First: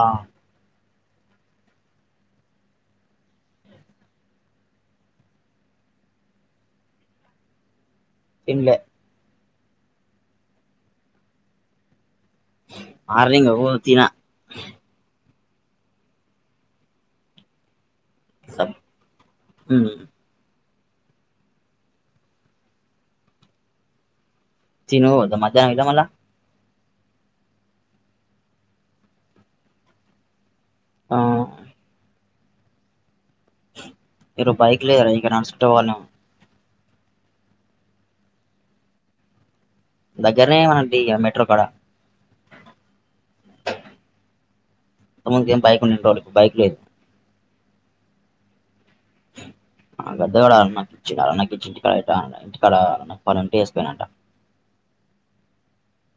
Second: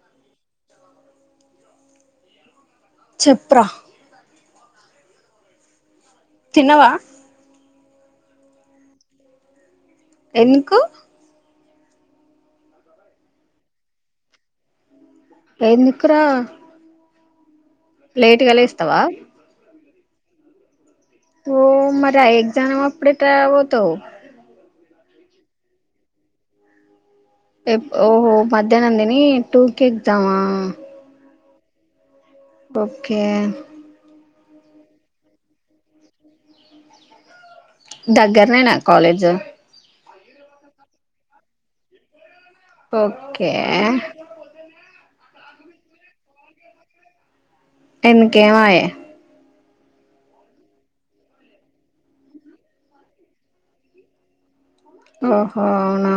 ఆ చెప్ర చిన్నవ తిన్లే ఎందుకు ఆలీ గబ తీనా ఎందుకురా లేట్ గ లేస్తావా ఓ మరి ఏజనాప్పుడ పోతావ్ తిని పోత మజ్జహన వద మలా ఎ ఓహో మధ్యాహ్నం తీని టూ కేగదావ ఆ ఓ ఒకే ఏరు బైక్లే ఇక నడుచుకుంటూ పోవాలెం దగ్గరనేనా కాలేజ్ దగ్గరనేమనండి ఇ మెట్రో కాడ ఓకే స ఏం బైక్ రావాలి బైక్ లెదు ఎందుకే మయే గద్ద కూడా అకిచ్చ అన్నకిచ్చ ఇంటికాడ ఇంటికాడ అంట వేసిపోయినంట ఓహో అవున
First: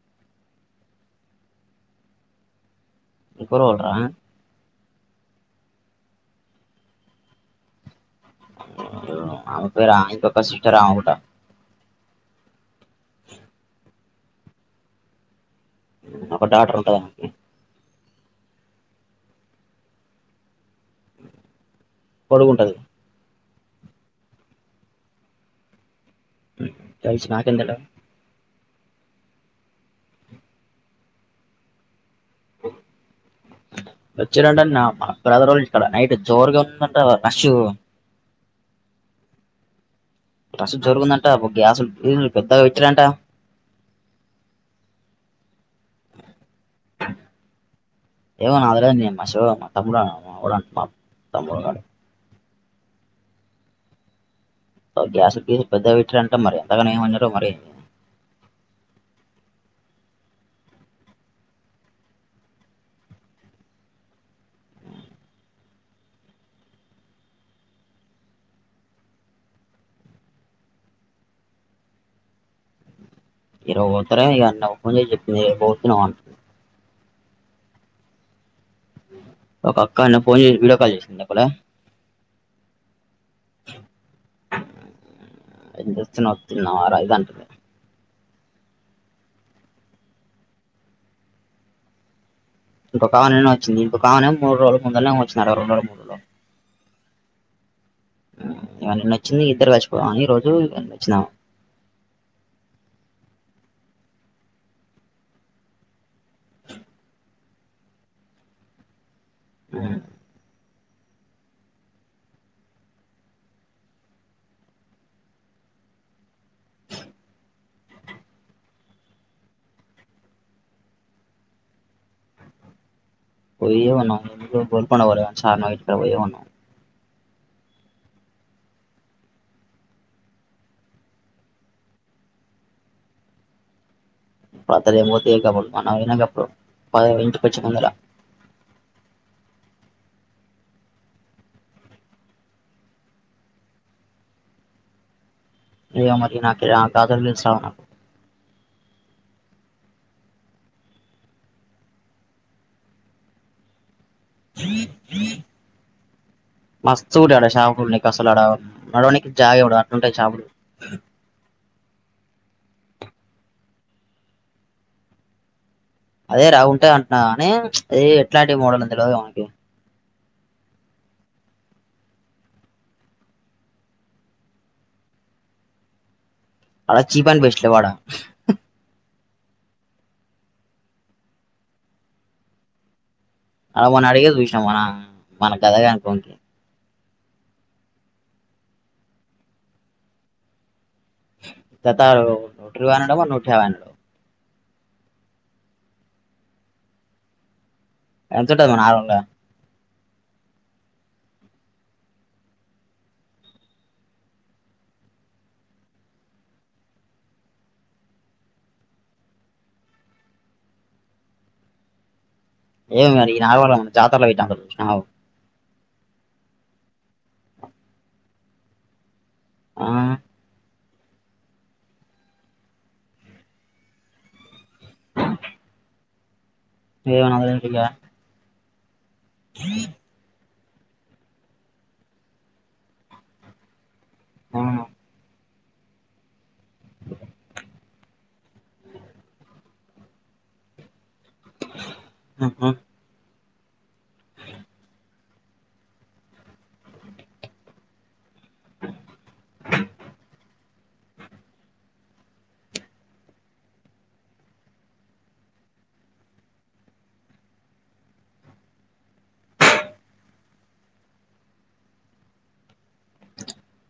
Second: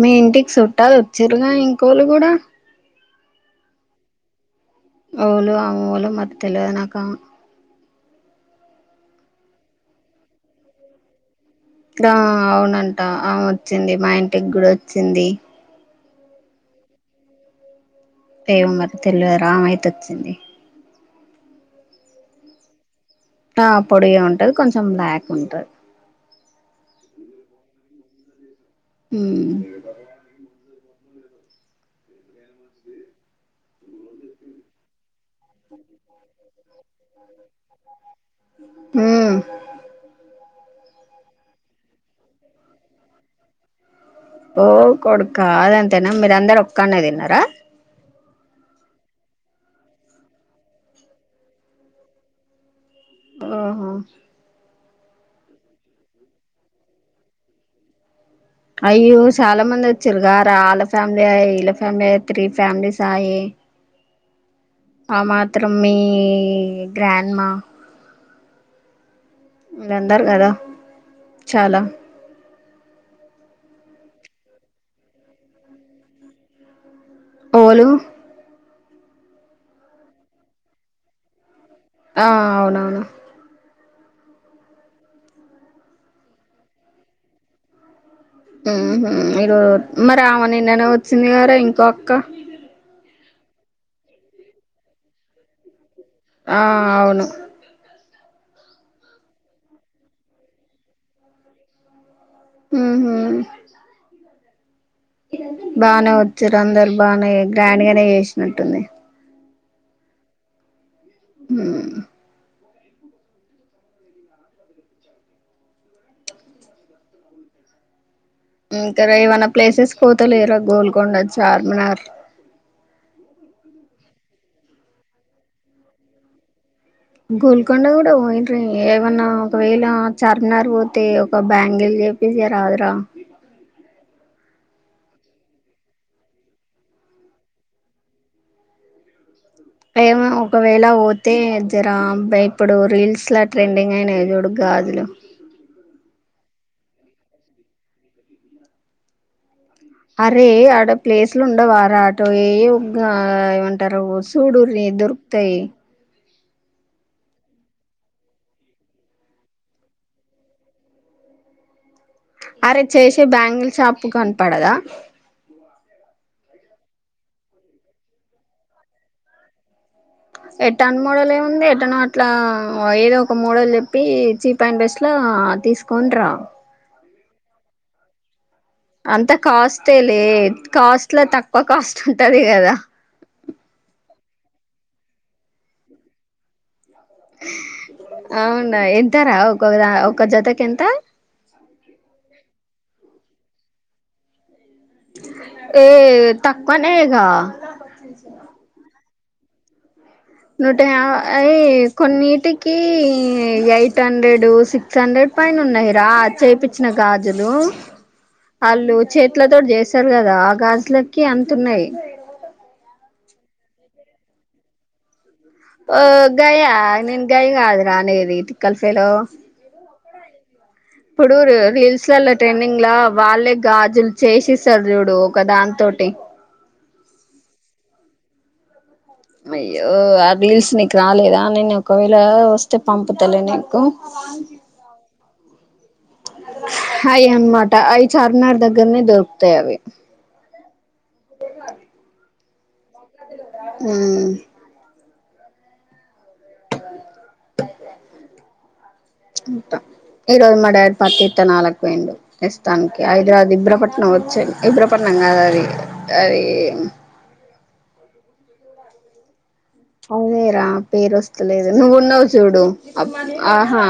మీ ఇంటికి చుట్టాలు వచ్చిరుగా ఇంకోళ్ళు కూడ ఇ కూరడరా అళ అవు ళ మ తెలిద నాక ఫ రా పక్క సిట రావు గట ఇ రా అవునండి ఆ వచ్చింది మా ఇంట్ గుడొచ్చింది ఒక డాక్టర్ ఉంటది మనకి ఏమ మరి తెలియ రామ అయిత వచ్చింది పడుకుంటది ఆ పొడియ ఉంటది కొంచెం బ్లాక్ ఉంటది చ నాకెంతడ హమ్ వచ్చనాట నామా బద రోజు ఇక్కడ నైట్ జోరుగా ట అషు హమ్ రసు జోరుగుందంట గ్యాసులు పెద్దగా పెచ్చారంట ఓ కొడుకదంతేనా మీర అందరు ఒక్కనే తిన్నారా ఏవనా అలామ్మా శివ తమ్మా త ఓహో గ్యాస్ గీసు పెద్దవి పెట్టారంటే మరి ఎంతకన ఏమన్నారో మరి అయ్యో చాలా మంది వచ్చారు గ వాళ్ళ ఫ్యామిలీ అ వీళ్ళ ఫ్యామిలీ అయ త్రీ ఫ్యామిలీస్ ఆయి ఆ మాత్రం మీ గ్రాండ్మా ఇందారు కద చాలా ఇరవతర ఇన్న ఒకంద చెప్పిందితున్నాంటుంది ఓలు ఒక అక్క అన్న ఫోన్ చేసి వీడియో కాల్ చేసిందిక్కడ ఆ అవునవును ఎచ్చినొతున్నా వర ఇదాంటే మీరు మరి ఆమె నిన్ననే వచ్చింది కారా ఇంకొ అక్క ఇం కావాలనే వచ్చంది ఇంకా కావనే మూడురొజుల ముందనే వచ్చన్నారు రెండు మూ రోజలు ఆ అవును ఇవన్నీ నచ్చింది ఇద్దరు చచ్చిపోవని రోజు ఇవన్నీ వచ్చినాము హ్మ్ హు బానే వచ్చారు అందరు బానే గ్రాండ్ గానే చేసినట్టుంది ఉ హ్మ్ ఇంకా ఏమన్నా ప్లేసెస్ పోతలేరు గోల్కొండ చార్మినార్ పోయ్యే ఉన్నాం గోల్కొండ పోలె కానీ చార్మినార్ పోయ్యే ఉన్నాం గోల్కొండ కూడా పోయి ఏమన్నా ఒకవేళ చార్మినార్ పోతే ఒక బ్యాంగిల్ చెప్పేసి రాదురా పోతే కబడు నా విన్న కప్పుడు పద ఇంటికొచ్చే ముందర ఏమో ఒకవేళ పోతే జర ఇప్పుడు రీల్స్ ట్రెండింగ్ అయినా చూడు గాజులు ఏ మరి నాకిరా గాజులు తెల్సా అరే ఆడ ప్లేస్లు ఉండవార అటో ఏ గా ఏమంటారు చూడుర్రి దొరుకుతాయ్ మస్తుగు ఉంటాయ్ ఆడ షాపులు నీకసలాడ నడవనికి జాగ ఇవ్వడు అట్లుంటయి షాపులు అరే చేసే బ్యాంగిల్ షాపు కనపడదా అదేరా ఉంటదంటన్నా గని ఏ ఎట్లాంటి మోడలు తెలువదు నాకి ఎట్టన్ మోడలెండి ఎట్టనో అట్లా ఏదో ఒక మోడల్ చెప్పి చీప్ అండ్ బెస్ట్ ల తీసుకోని రా వా చీప్ అండ్ బెస్ట్లో ఆడా అంత కాస్ట్ లే కాస్ట్ లో తక్కువ కాస్ట్ ఉంటది కదా అలా మొన్న అడిగే చూస్నమ్ మనం మన కదేదనుకుంట లే ఆహ్ అవునా ఎంతార ఒకొకద ఒక్కో జతకెంత జతారు ట్రూ [unintelligible] అన్నాడో నూటా యవై అన్నాడో ఏ తక్కవనే గా ఎంత ఉంటది నార్మల్గా నూట యాఐ కొన్నిటికి ఎయిట్ హండ్రెడ్ సిక్స్ హండ్రెడ్ పైనున్నైరా చేపిచ్చిన గాజులు ఆళ్ళు చేతిలతోటి చేస్తరు గదా ఆ గాజులకి అంత ఉన్నాయి మరి నగారం జతరల పెట్టినప్పుడు జూస్నవ ఓ గయా నేన్ గయ్ కాదురా అనేది తిక్కల్ ఫెలో ఆ ఇప్పుడు రీ రీల్స్ లల్లో ట్రెండింగ్ ల వాళ్ళే గాజులు చేసిస్తరు చూడు ఒక దాని తోటి ఏమో నాకేం తెలీదా అయ్యో ఆ రీల్స్ నీకు రాలేదా నేను ఒకవేళ వస్తే పంపుతలే నీకు ఆ, అయి ఉన్నట అయి చార్మినార్ దగ్గరనే దొరుకుతయి అవి ఉహు మ్మ్ అంతా ఈరోజు మా డాడీ పత్తి ఇత్తనాలకు బోయిండు ప్రస్తానికి హైదరాబాద్ ఇబ్రపట్నం వచ్చి ఇబ్రపట్నం కాదది అది అదేరా పేరస్తలేదు నువ్వున్నవ్ చూడు అబ్ ఆహా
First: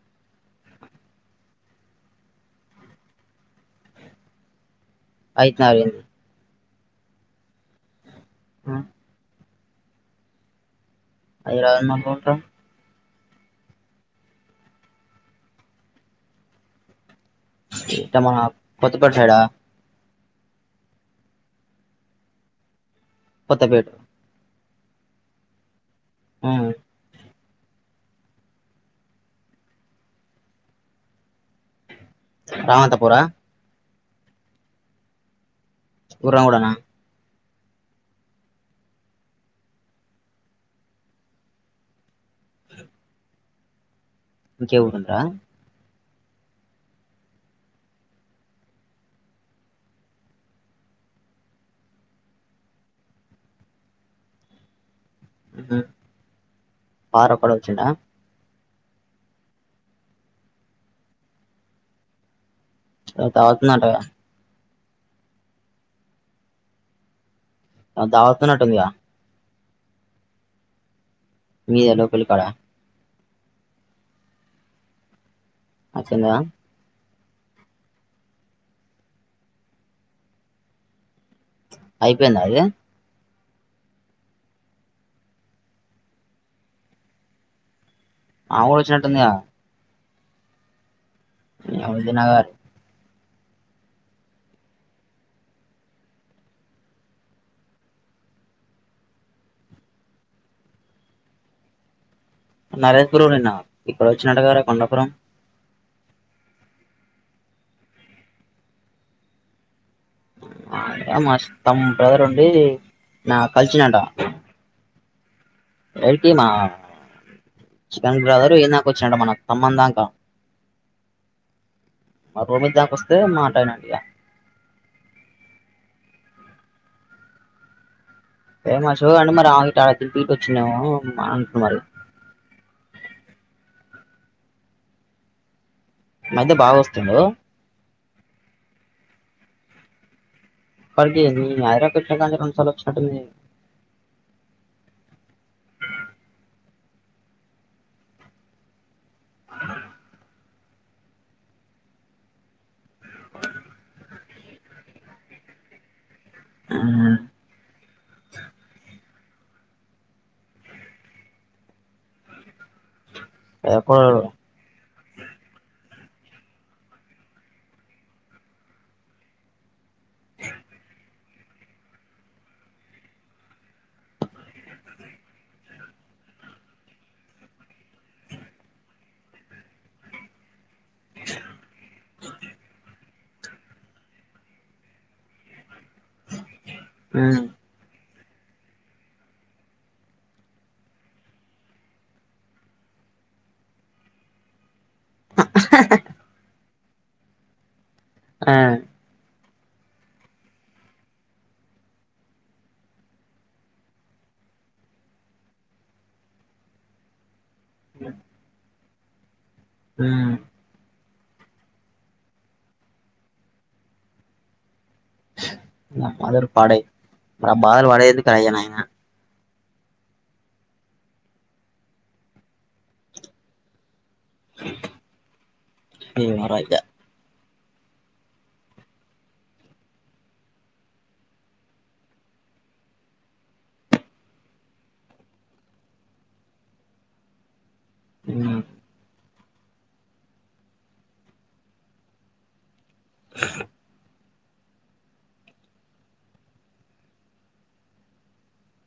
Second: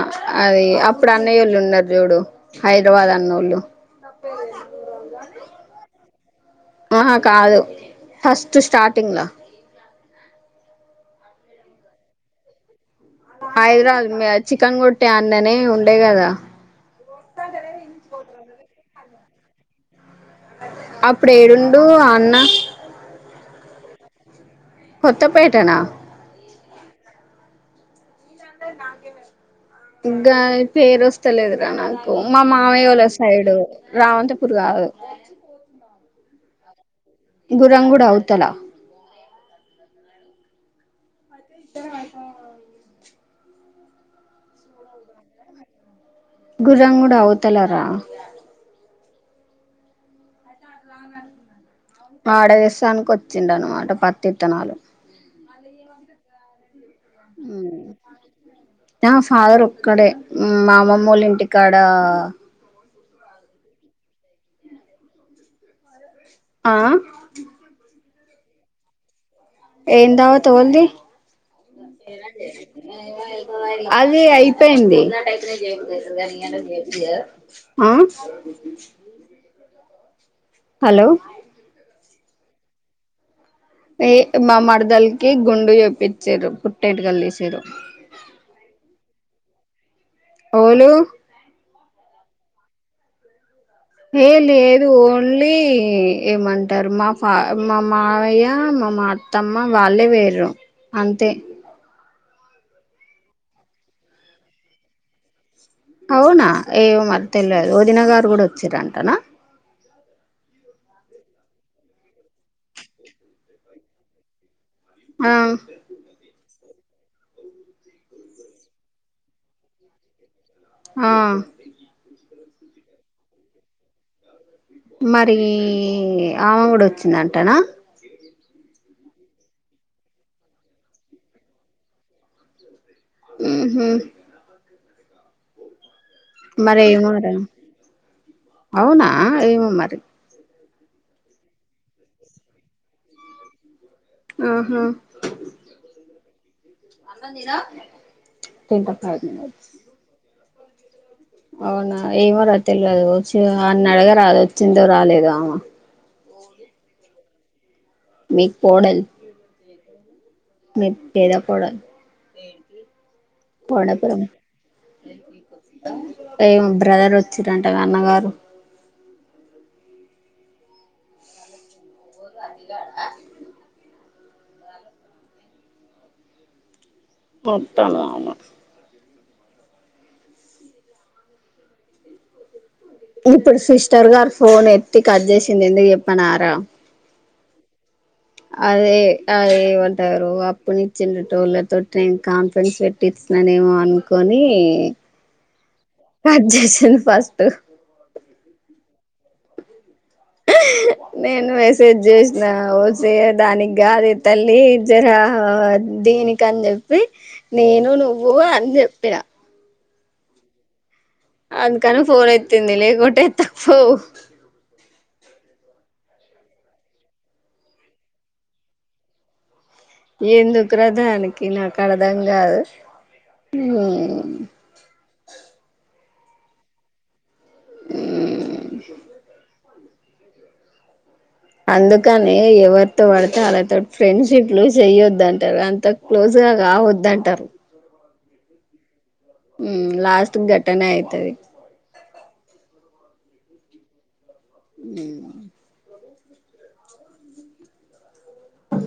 అది అప్పుడు అన్నయ ఓళ్ళు ఉన్నారు జూడు హైదరాబాద్ అన్నోళ్ళు హైత్ నగరు ఆహా కాదు ఫస్ట్ ఆ, స్టార్ంగ్ ల అది రాజమ కోట హైదరాబాద్ గా చికన్ గొట్టే అన్ననే ఉండే కదా అంటే మా పొత్తు కొట్టడ అప్పుడు ఏడుండు అన్న కొత్తపేట కొత్తపేటనా అవును గా పేరు వస్త లేదు రా నాకు మా మామయ్య వాళ్ళ రామంతపురా సైడు రావంతపూర్ కాదు ఉరవ్ వన గురంగుడు అవుతలా ఇద్దర భాష ఇంకే ఊడుందా గుర్రంగూడ అవుతలార వాడదేశానికి వచ్చిండ అనమాట పత్తిత్తనాలు ఇతే వారొకడు వచ్చిండా నా ఫాదర్ ఒక్కడే మా అమ్మమ్మల్ల ఇంటికాడ స్నుత వత్తుందట కదా ఆ అ దావత్ ఉన్నట్టుంది కదా ఏందావత్ గా ఉంది మీ ఎ లోకల్ కాడ అదే అయిపోయింది వచ్చిందా జయిద న జ ఆ హలో అయిపోయిందా అది ఏ మా మరదలకి గుండు చేప్పించారు పుట్టెంటికలు తీసారు ఆవొచ్చినట్టుంది గా అవులు అవదినగర్ ఏ లేదు ఓన్లీ ఏమంటారు మా ఫ మా మాయ్య మా మా అత్తమ్మ వాళ్ళే వేరరు అంతే నరేష్ గుర నిన్న ఇప్పుడు వచ్చినటు గార కొండపురం అవునా ఏమో మరి తెలియదు ఓదిన గారు కూడా వచ్చారంటనా అ మా తమ బ్రదర్ ఉండి నా కలిసినట ఆమ్ ఎవరికి మా చికెన్ గ్రాదర్ ఏందాక వచ్చా మన ఖమ్మం దాకా ఆ రోహత్ దాకొస్తే మాటయినండిక మరి ఆమ కూడా వచ్చిందంటనా ఫేమా సో అన్న మరి ఆ ఆల త వచ్చే మరి ముహు మధ్య బాగా మరి వస్తుండు ఇన్నార అవునా ఏమో మరి పరిగ అదిరాకచ్చ రెం సలక్షటుంది ఆహా ఎంత అవునా ఏమో రా తెలివదు వచ్చి అన్న అడగ రాదు వచ్చిందో రాలేదు ఆమ ఆమ్ మీ కోడల్ మీ పేద కోడల్ ఎప్పుడు ఎమ్ బ్రదర్ వచ్చిరంట నాన్నగారు ఓ అది మొట్టలాము ఇప్పుడు సిస్టర్ గారు ఫోన్ ఎత్తి కట్ చేసింది ఎందుకు చెప్పనారా ఆమ్ అదే అదేమంటారు అప్పునిచ్చిన టోళ్ళతో నేను కాన్ఫరెన్స్ పెట్టిచ్చన్నాన ఏమో అనుకొని అజ తిను ఫస్ట్ ఆ నేను మెసేజ్ చేసినా ఓసే దానికాదే తల్లి జరా దీనికని చెప్పి నేను నువ్వు అని చె చెపిరా హమ్ అందుకను ఫోన్ ఎతింది లే గట ఎత్తాక్ పో బదిరు పాడై అ బాలు పాడ కర ఎందుకురాధానికి నాకు అర్థం కాదు అమ్ ధీమార్యా ఆమ్ అందుకని ఎవరితో పడితే వాళ్ళతో ఫ్రెండ్షిప్లు చెయ్యొద్దంటారు అంత క్లోజ్ గా కావద్దంటారు హ్మ్ హ్మ్ లాస్ట్ ఘట్టనే అయితది హ్మ్ అ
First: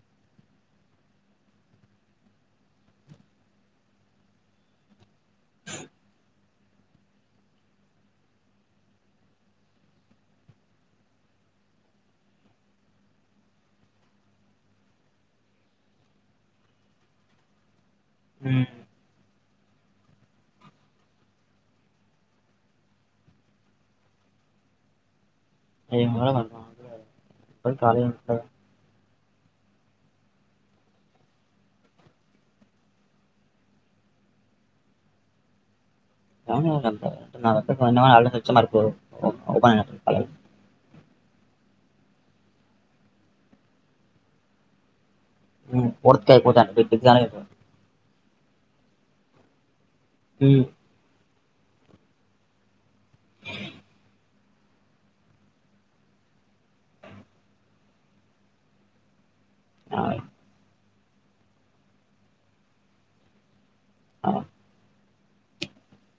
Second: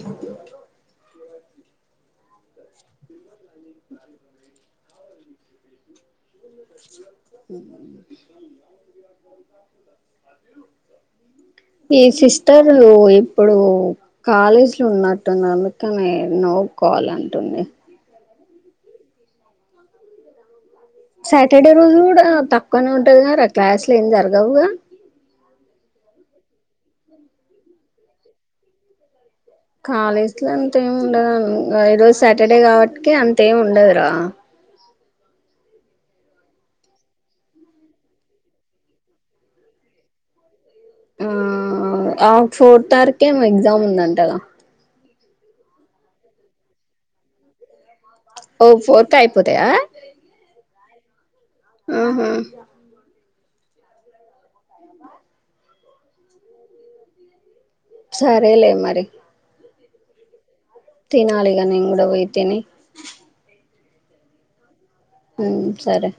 హ్మ్ ఈ సిస్టర్లు ఇప్పుడు కాలేజీ లో ఉన్నట్టున్న అందుకనే నో కాల్ అంటుంది హ్మ్ సాటర్డే రోజు కూడా తక్కువనే ఉంటది కదారా క్లాసులు ఏం జరగవుగా అయళ వర్ అయినా కాలేజ్ కాలేజ్ లో అంతేమి ఉండదు ఈరోజు సాటర్డే కాబట్టికి అంత ఏమి ఉండదురా పో [unintelligible] ఆ ఆ ఫోర్త్ అవర్కే ఏమో ఎగ్జామ్ ఉందంటగా ఫోర్త్అయిపోతా ఓ ఫోర్త్ అయిపోతాయా ఉమ్ అహా సరేలే మరి అవ్ తినాలి గా నిను గూడ పోయి తిని అవ్ హ్మ్ సరే